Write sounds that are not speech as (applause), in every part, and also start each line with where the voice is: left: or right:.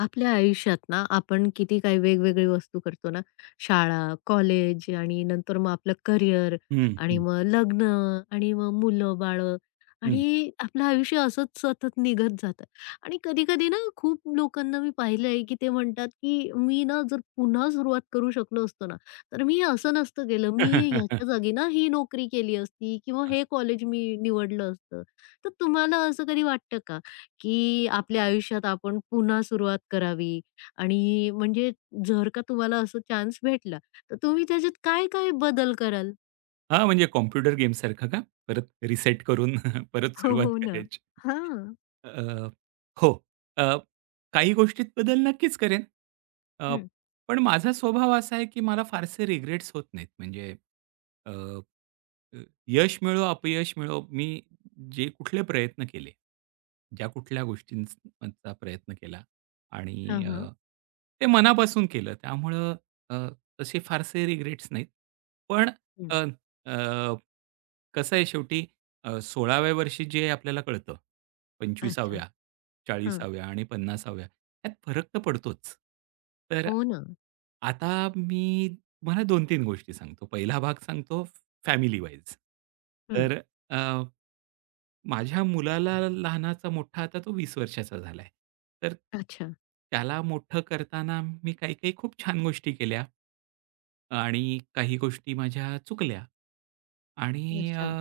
left: आपल्या आयुष्यात ना आपण किती काही वेगवेगळी वस्तू करतो ना. शाळा, कॉलेज आणि नंतर मग आपलं करिअर.
right: हं,
left: आणि
right: हं,
left: मग लग्न. आणि मग मुलं-बाळं.
right: हं.
left: आणि आपलं आयुष्य असंच सतत निघत जातं. आणि कधी-कधी ना खूप लोकांना मी पाहिलंय, की ते म्हणतात, की "मी ना जर पुन्हा सुरुवात करू शकलो असतो ना, तर मी हे असं नसतं केलं. मी हे ह्याच्या
right: (laughs)
left: जागी ना ही नोकरी केली असती किंवा हे कॉलेज मी निवडलं असतं." तर तुम्हाला असं कधी वाटतं का? की आपल्या आयुष्यात आपण पुन्हा सुरुवात करावी आणि म्हणजे जर का तुम्हाला असं चान्स भेटला, तर तुम्ही त्याच्यात काय-काय बदल कराल?
right: हां, म्हणजे कॉम्प्युटर गेमसारखं का? परत रिसेट करून (laughs) परत
left: (laughs) हो,
right: सुरुवात
left: हो ना.
right: करायची.
left: हां.
right: अ, हो. अ, काही गोष्टीत बदल नक्कीच करेन. अ,
left: हं.
right: पण माझा स्वभाव असा आहे, की मला फारसे रिग्रेट्स होत नाहीत. म्हणजे अ, यश मिळो, अपयश मिळो, मी जे कुठले प्रयत्न केले, ज्या कुठल्या गोष्टींचा प्रयत्न केला आणि
left: हां, हां.
right: ते मनापासून केलं. त्यामुळं अ, तसे फारसे रिग्रेट्स नाहीत. पण
left: हं.
right: अ, अ, कसं आहे शेवटी 16व्या वर्षी जे आपल्याला कळतं,
left: अच्छा.
right: 25व्या,
left: हां.
right: 40व्या आणि 50व्या यात फरक तर पडतोच. तर
left: हो ना.
right: आता मी तुम्हाला 2-3 गोष्टी सांगतो. पहिला भाग सांगतो फॅमिली वाईज.
left: हं.
right: तर अ, माझ्या मुलाला लहानाचा मोठा आता तो 20 वर्षाचा झालाय. तर
left: अच्छा,
right: त्याला मोठं करताना मी काही-काही खूप छान गोष्टी केल्या आणि काही गोष्टी माझ्या चुकल्या. आणि अ,
left: अच्छा.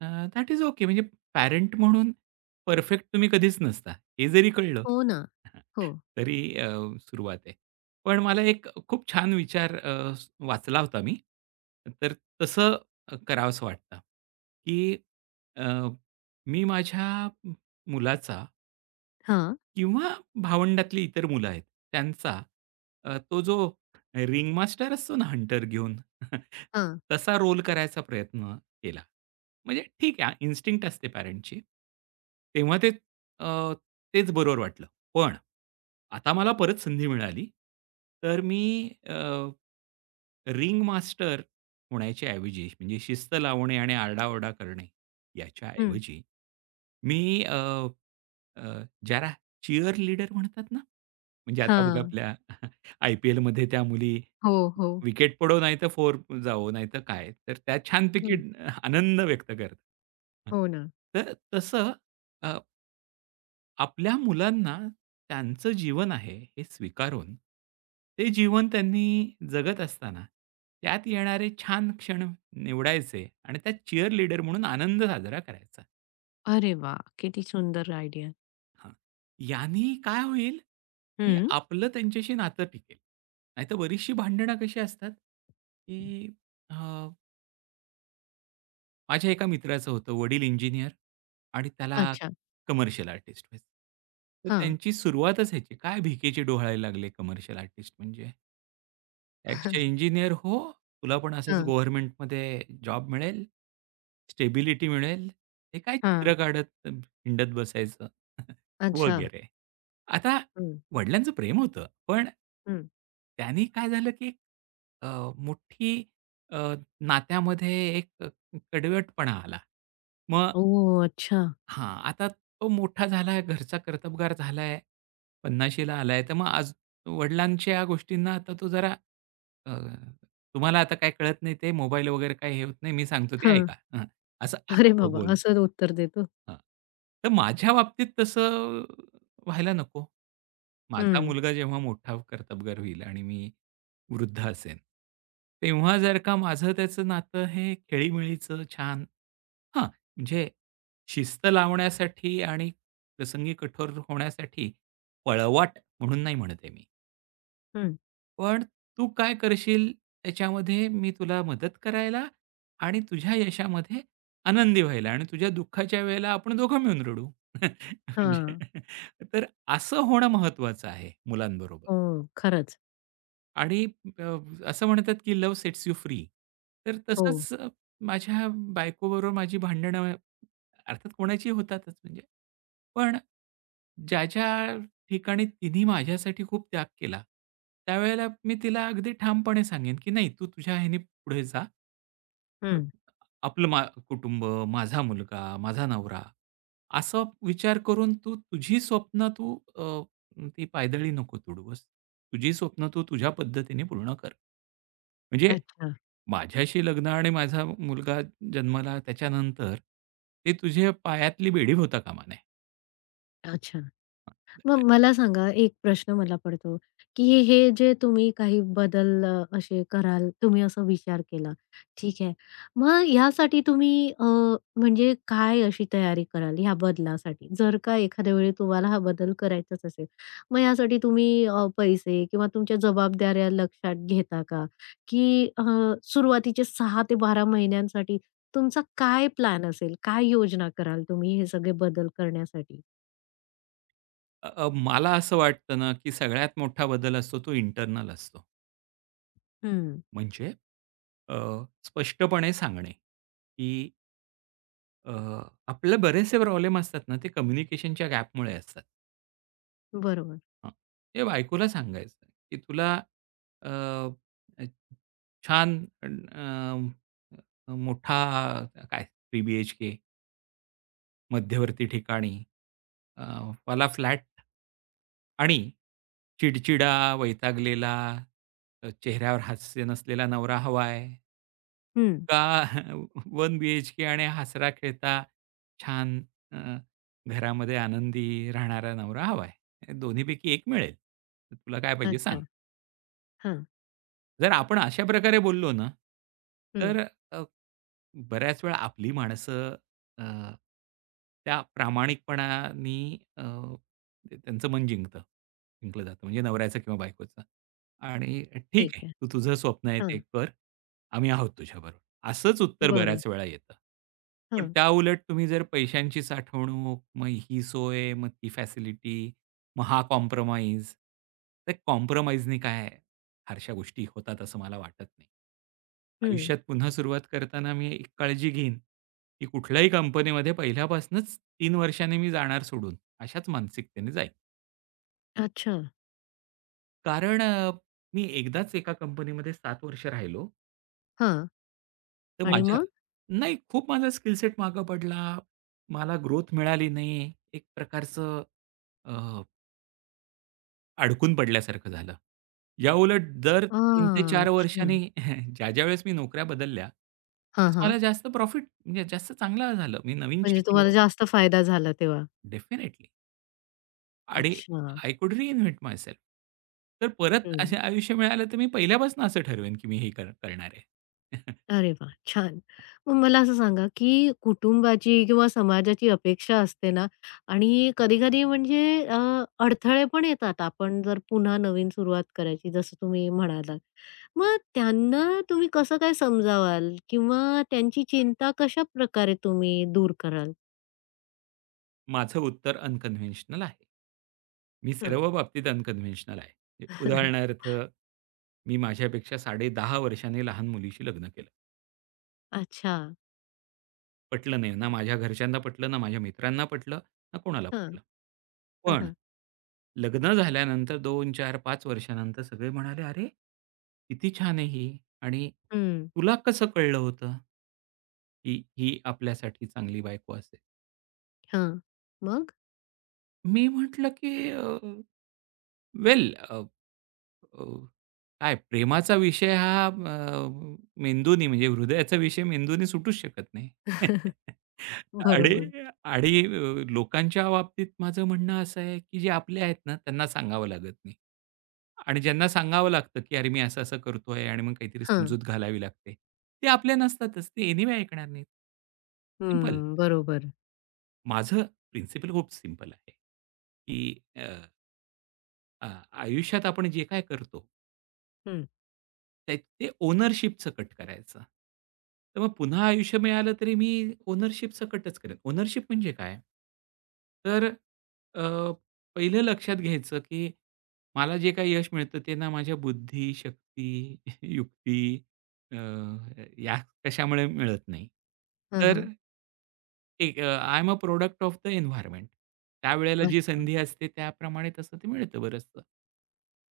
right: Uh, that is okay. म्हणजे पॅरेंट म्हणून परफेक्ट तुम्ही कधीच नसता. हे जरी कळलं
left: हो ना.
right: (laughs)
left: हो.
right: तरी सुरुवात आहे. पण मला एक खूप छान विचार वाचला होता मी. तर तसं करावंसं वाटतं, की अ, मी माझ्या मुलाचा
left: हां,
right: किंवा भावंडातली इतर मुलं आहेत त्यांचा तो जो रिंग मास्टर असतो ना हंटर घेऊन (laughs)
left: हां.
right: तसा रोल करायचा प्रयत्न केला. म्हणजे ठीक आहे इन्स्टिंक्ट असते पॅरेंटची. तेव्हा अ, तेच बरोबर वाटलं. पण आता मला परत संधी मिळाली, तर मी रिंग मास्टर होण्याच्या ऐवजी म्हणजे शिस्त लावणे आणि आरडाओरडा करणे याच्या
left: हं.
right: ऐवजी मी ज्याला चिअर लीडर म्हणतात ना, म्हणजे आता बघा
left: हां.
right: आपल्या (laughs) आय-पी-एलमध्ये त्या मुली
left: हो, हो.
right: विकेट पडो, नाहीतर फोर जावो, नाहीतर काय, तर त्या छानपैकी
left: हं.
right: आनंद व्यक्त करतात. हं.
left: हो ना.
right: तर तसं अ, आपल्या मुलांना त्यांचं जीवन आहे हे स्वीकारून, ते जीवन त्यांनी जगत असताना त्यात येणारे छान क्षण निवडायचे आणि त्यात चीअरलीडर म्हणून आनंद साजरा करायचा.
left: अरे वाह! किती सुंदर आयडिया.
right: हां. याने काय होईल, की
left: हं.
right: आपलं त्यांच्याशी नातं टिकेल. नाहीतर बरीचशी भांडणं कशी असतात, की अ, माझ्या एका मित्राचं होतं वडील इंजिनिअर आणि त्याला
left: अच्छा.
right: कमर्शियल आर्टिस्ट व्हायचं. तर
left: हां.
right: त्यांची सुरुवातच ह्याची, काय भिकेचे डोहाळे लागले कमर्शियल आर्टिस्ट म्हणजे?
left: (laughs)
right: "एक्स-चे हो, तुला पण असंच
left: हां.
right: गव्हर्नमेंटमध्ये जॉब मिळेल, स्टेबिलिटी मिळेल. हे काय
left: हां.
right: चित्र काढत हिंडत बसायचं." (laughs)
left: अच्छा.
right: वगैरे. आता
left: हं,
right: वडिलांचं प्रेम होतं, पण
left: हं.
right: त्यांनी काय झालं, की एक, अ, मोठी अ, नात्यामध्ये एक कडवटपणा आला. मग
left: ओह! अच्छा.
right: हां, आता तो मोठा झालाय, घरचा कर्तबगार झालाय, 50शी ला आलाय, तर मग आज वडिलांच्या या गोष्टींना आता तो जरा अ, तुम्हाला आता काय कळत नाही ते मोबाईल वगैरे काही हे होत नाही, मी सांगतो ते
left: हां.
right: ऐका. हं, असं आता
left: अरे
right: तो
left: बाबा!
right: बोलतो.
left: असं उत्तर देतो?
right: हां, तर माझ्या बाबतीत तसं व्हायला नको. माझा
left: हं,
right: मुलगा जेव्हा मोठा कर्तबगार होईल आणि मी वृद्ध असेन, तेव्हा जर का माझं त्याचं नातं हे खेळीमेळीचं छान हां, म्हणजे शिस्त लावण्यासाठी आणि प्रसंगी कठोर होण्यासाठी पळवाट म्हणून नाही म्हणत आहे मी.
left: हं.
right: पण तू काय करशील त्याच्यामध्ये मी तुला मदत करायला आणि तुझ्या यशामध्ये आनंदी व्हायला आणि तुझ्या दुःखाच्या वेळेला आपण दोघं मिळून रडू. (laughs)
left: हां.
right: म्हणजे तर असं होणं महत्त्वाचं आहे मुलांबरोबर.
left: हो, खरंच.
right: आणि अ, असं म्हणतात की लव्ह सेट्स यू फ्री. तर
left: हो.
right: तसंच माझ्या बायकोबरोबर माझी भांडणं अर्थात कोणाची होतातच म्हणजे. पण ज्या ठिकाणी तिने माझ्यासाठी खूप त्याग केला, त्यावेळेला मी तिला अगदी ठामपणे सांगेन, की "नाही, तू तुझ्या ह्याने पुढे जा.
left: हं.
right: आपलं मा कुटुंब, माझा मुलगा, माझा नवरा, असा विचार करून तू तुझी स्वप्न ती पायदळी नको तुडू बस. तुझी स्वप्न तू तुझ्या पद्धतीने पूर्ण कर. म्हणजे
left: अच्छा,
right: माझ्याशी लग्न आणि माझा मुलगा जन्माला त्याच्यानंतर ते तुझे पायातली बेडी होता कामा नये.
left: अच्छा. मग मला सांगा, एक प्रश्न मला पडतो, की हे हे जे तुम्ही काही बदल असे कराल, तुम्ही असा विचार केला, ठीक आहे. मग ह्यासाठी तुम्ही म्हणजे काय अशी तयारी कराल ह्या बदलासाठी? जर का एखाद्या वेळी तुम्हाला हा बदल करायचाच असेल, मग यासाठी तुम्ही पैसे किंवा तुमच्या जबाबदाऱ्या लक्षात घेता का? की सुरुवातीचे 6 ते 12 महिन्यांसाठी तुमचा काय प्लॅन असेल? काय योजना कराल तुम्ही हे सगळे बदल करण्यासाठी?
right: अ, अ, मला असं वाटतं ना, की सगळ्यात मोठा बदल असतो तो इंटर्नल असतो.
left: हं.
right: म्हणजे अ, स्पष्टपणे सांगणे, की अ, आपले बरेचसे प्रॉब्लेम असतात ना, ते कम्युनिकेशनच्या गॅपमुळे असतात.
left: बरोबर.
right: हां, ते बायकोला सांगायचं, की तुला अ, अ, छान अ, अ, मोठा काय 3 बी-एच-के मध्यवर्ती ठिकाणी अ, वाला फ्लॅट आणि चिडचिडा, वैतागलेला, चेहऱ्यावर हास्य नसलेला नवरा हवाय
left: हं.
right: का (laughs) 1 बी-एच-के आणि हसरा-खेळता छान अ, घरामध्ये आनंदी राहणारा नवरा हवा आहे. दोन्हीपैकी एक मिळेल. तर तुला काय पाहिजे
left: अच्छा.
right: सांग.
left: हां.
right: जर आपण अशा प्रकारे बोललो ना,
left: हं.
right: तर बऱ्याच वेळा आपली माणसं अ, त्या प्रामाणिकपणाने अ, ते त्यांचं मन जिंकलं जातं. म्हणजे नवऱ्याचं किंवा बायकोचं आणि "ठीक
left: ठीक
right: आहे,
left: आहे.
right: तू तुझं स्वप्न आहे
left: हां.
right: ते कर. आम्ही आहोत तुझ्याबरोबर." असंच उत्तर
left: बरं.
right: बऱ्याच वेळा येतं. पण
left: हां.
right: त्याउलट तुम्ही जर पैशांची साठवणूक, मग ही सोय, मग ती फॅसिलिटी, मग हा कॉम्प्रोमाईज. तर कॉम्प्रोमाईजनी काय फारशा गोष्टी होतात असं मला वाटत नाही.
left: हं.
right: आयुष्यात पुन्हा सुरुवात करताना मी एक काळजी घेईन, की कुठल्याही कंपनीमध्ये पहिल्यापासूनच 3 वर्षांनी मी जाणार सोडून, अशाच मानसिकतेने जाईन.
left: अच्छा.
right: कारण मी एकदाच एका कंपनीमध्ये 7 वर्ष राहिलो.
left: हां.
right: तर
left: आणि
right: माझ्या
left: मग?
right: नाही, खूप माझा स्किल सेट मागं पडला. मला ग्रोथ मिळाली नाही. एक प्रकारचं अडकून पडल्यासारखं झालं. याउलट दर 3 ते
left: हां.
right: 4
left: अच्छा.
right: वर्षांनी (laughs) ज्या-ज्या वेळेस मी नोकऱ्या बदलल्या,
left: हां,
right: त्यावेळेस
left: हां.
right: मला जास्त प्रॉफिट म्हणजे जास्त चांगलं झालं. मी नवीन
left: म्हणजे तुम्हाला
right: शिकलो
left: जास्त फायदा झाला तेव्हा.
right: डेफिनेटली आणि
left: अच्छा.
right: I could reinvent myself. तर परत असे
left: हं.
right: आयुष्य मिळालं तर मी पहिल्यापासून असं ठरवेन, की मी हे करणार आहे. (laughs)
left: अरे वाह! छान. मग मला असं सांगा, की कुटुंबाची किंवा समाजाची अपेक्षा असते ना आणि कधी-कधी म्हणजे अडथळे पण येतात. आपण जर पुन्हा नवीन सुरुवात करायची जसं तुम्ही म्हणालात. मग त्यांना तुम्ही कसं काय समजावाल किंवा त्यांची चिंता कशाप्रकारे तुम्ही दूर कराल?
right: माझं उत्तर अनकन्व्हेन्शनल आहे. मी
left: हं.
right: सर्व बाबतीत अनकन्व्हेन्शनल आहे. म्हणजे
left: (laughs)
right: उदाहरणार्थ, मी माझ्यापेक्षा 10.5 वर्षांनी लहान मुलीशी लग्न केलं.
left: अच्छा.
right: पटलं नाही. ना माझ्या घरच्यांना पटलं, ना माझ्या मित्रांना पटलं, ना कोणाला
left: हं.
right: पटलं.
left: हां,
right: पण
left: हां.
right: लग्न झाल्यानंतर 2, 4, 5 वर्षानंतर सगळे म्हणाले, "अरे, किती छान आहे ही आणि
left: हं.
right: तुला कसं कळलं होतं, की ही आपल्यासाठी चांगली बायको असेल?"
left: हां. मग?
right: मी म्हटलं, की वेल अ, काय प्रेमाचा विषय हा मेंदूनी म्हणजे हृदयाचा विषय मेंदूनी सुटूच शकत नाही.
left: (laughs)
right: (laughs) आणि
left: बरोबर.
right: आणि अ, लोकांच्या बाबतीत माझं म्हणणं असं आहे, की जे आपले आहेत ना, त्यांना सांगावं लागत नाही. आणि ज्यांना सांगावं लागतं, की "अरे, मी असं-असं करतोय" आणि मग काहीतरी
left: हां.
right: समजूत घालावी लागते. ते आपले नसतातच. ते एनिवे ऐकणार नाहीत. सिंपल.
left: हं. बरोबर.
right: माझं प्रिन्सिपल खूप सिंपल आहे, की अ, अ, आयुष्यात आपण जे काय करतो
left: हं.
right: त्या ते ओनरशिपचं कट करायचं. तर मग पुन्हा आयुष्य मिळालं तरी मी ओनरशिपचं कटच करेन. ओनरशिप म्हणजे काय? तर अ, पहिलं लक्षात घ्यायचं, की मला जे काही यश मिळतं ते ना माझ्या बुद्धी, शक्ती, (laughs) युक्ती अ, या कशामुळे मिळत नाही.
left: हं,
right: तर
left: हं.
right: एक I am a product of the environment. त्यावेळेला जी
left: अच्छा.
right: संधी असते त्याप्रमाणे तसं ते मिळतं बरचसं.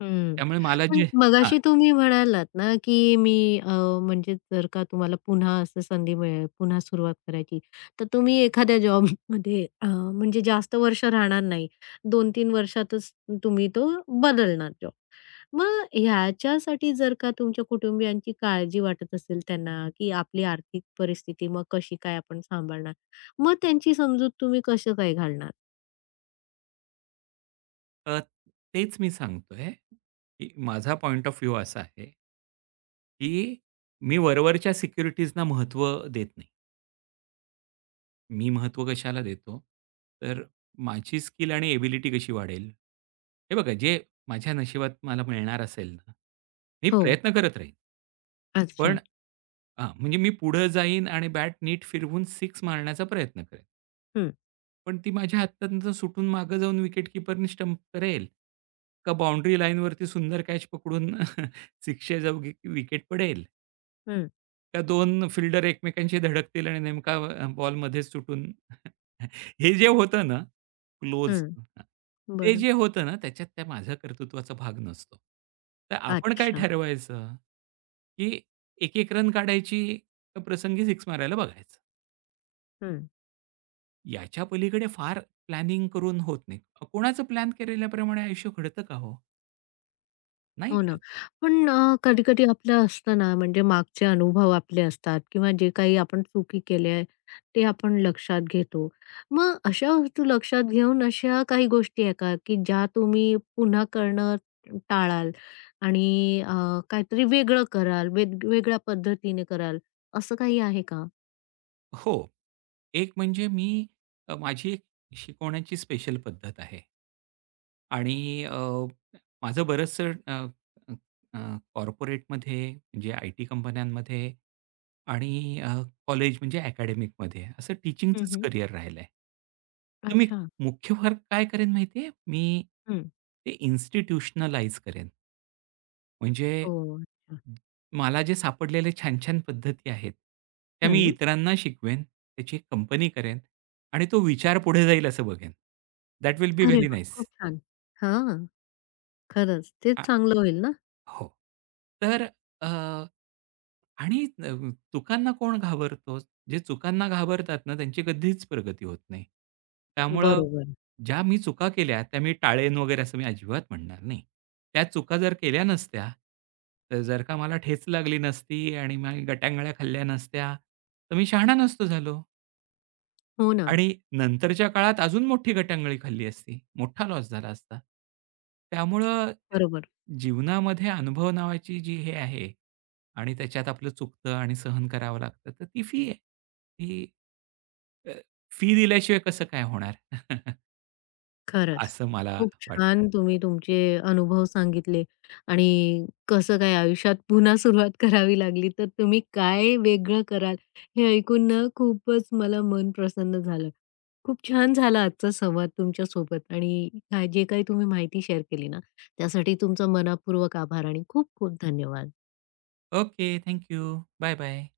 left: हं.
right: त्यामुळे मला
left: पण
right: जे
left: मगाशी तुम्ही म्हणालात ना, की मी म्हणजे जर का तुम्हाला पुन्हा असं संधी मिळेल, पुन्हा सुरुवात करायची, तर तुम्ही एखाद्या जॉबमध्ये (laughs) म्हणजे जास्त वर्ष राहणार नाही. 2-3 वर्षातच तुम्ही तो बदलणार जॉब. मग ह्याच्यासाठी जर का तुमच्या कुटुंबियांची काळजी वाटत असेल त्यांना, की आपली आर्थिक परिस्थिती मग कशी काय आपण सांभाळणार? मग त्यांची समजूत तुम्ही कसं काय घालणार?
right: अ, तेच मी सांगतोय, की माझा पॉइंट ऑफ व्ह्यू असा आहे, की मी वरवरच्या सिक्युरिटीजना महत्त्व देत नाही. मी महत्त्व कशाला देतो? तर माझी स्किल आणि एबिलिटी कशी वाढेल? हे बघा, जे माझ्या नशिबात मला मिळणार असेल ना, मी
left: हो.
right: प्रयत्न करत राहीन. पण
left: अच्छा.
right: हां, म्हणजे मी पुढं जाईन आणि बॅट नीट फिरवून सिक्स मारण्याचा प्रयत्न करेन.
left: हं,
right: पण ती माझ्या हातातनं सुटून मागे जाऊन विकेटकीपरनी स्टंप करेल, का बाउंडरी लाईनवरती सुंदर कॅच पकडून (laughs) शिक्षेजोगी विकेट पडेल,
left: हं,
right: का दोन फिल्डर एकमेकांशी धडकतील आणि नेमका बॉल मध्येच सुटून (laughs) हे जे होतं ना क्लोज
left: हं.
right: ते
left: बरं.
right: जे होतं ना त्याच्यात त्या माझ्या कर्तृत्वाचा भाग नसतो. तर आपण काय
left: अच्छा.
right: ठरवायचं, की एक-एक रन काढायची, का प्रसंगी सिक्स मारायला बघायचं?
left: हं.
right: याच्या पलीकडे फार प्लॅनिंग करून होत नाही. कोणाचं प्लॅन केलेल्याप्रमाणे आयुष्य घडतं का हो? नाही
left: हो ना.
right: घडत.
left: पण कधी-कधी आपलं असतं ना, म्हणजे मागचे अनुभव आपले असतात किंवा जे काही आपण चुकी केल्या आहे, ते आपण लक्षात घेतो. मग अशा वस्तू लक्षात घेऊन अशा काही गोष्टी आहे का, की ज्या तुम्ही पुन्हा करणं टाळाल आणि काहीतरी वेगळं कराल, वेग वेगळ्या पद्धतीने कराल, असं काही आहे का?
right: हो. एक म्हणजे मी माझी एक शिकवण्याची स्पेशल पद्धत आहे. आणि माझं बरचसं अ, अ, अ, कॉर्पोरेटमध्ये म्हणजे आय-टी कंपन्यांमध्ये आणि कॉलेज म्हणजे अकॅडमिकमध्ये असं टीचिंगचंच
left: हं,
right: करियर राहिलंय. तर मी
left: अच्छा.
right: मुख्य फरक काय करेन माहिती आहे? मी
left: हं.
right: ते इन्स्टिट्यूशनलाईज करेन. म्हणजे
left: हो, अच्छा.
right: मला जे सापडलेले छान-छान पद्धती आहेत, त्या मी
left: हं.
right: इतरांना शिकवेन, त्याची एक कंपनी करेन आणि तो विचार पुढे जाईल असं बघेन. दॅट विल बी
left: अरे
right: व्हेरी
left: वाह!
right: नाईस.
left: खूप छान. हां, खरंच. तेच चांगलं होईल ना?
right: हो. तर आणि चुकांना कोण घाबरतो? जे चुकांना घाबरतात ना, त्यांची कधीच प्रगती होत नाही. त्यामुळं
left: बरोबर.
right: ज्या मी चुका केल्या, त्या मी टाळेन वगैरे असं मी अजिबात म्हणणार नाही. त्या चुका जर केल्या नसत्या, तर जर का मला ठेच लागली नसती आणि मी गटांगळ्या खाल्ल्या नसत्या, तर मी शहाणा नसतो झालो.
left: हो ना.
right: आणि नंतरच्या काळात अजून मोठी गटांगळी खाल्ली असती, मोठा लॉस झाला असता. त्यामुळं
left: बरोबर.
right: जीवनामध्ये अनुभव नावाची जी हे आहे आणि त्याच्यात आपलं चुकतं आणि सहन करावं लागतं, तर ती फी आहे. ती अ, फी दिल्याशिवाय कसं काय होणार? (laughs)
left: खरंच.
right: असं मला
left: खूप
right: वाटतं.
left: छान तुम्ही तुमचे अनुभव सांगितले आणि कसं काय आयुष्यात पुन्हा सुरुवात (laughs) करावी लागली, तर तुम्ही काय वेगळं कराल हे ऐकून ना खूपच मला मन प्रसन्न झालं. खूप छान झाला आजचा संवाद तुमच्या सोबत आणि हा जे काही तुम्ही माहिती शेअर केली ना, त्यासाठी तुमचा मनःपूर्वक आभार आणि खूप खूप धन्यवाद.
right: ओके. Thank you. बाय-बाय.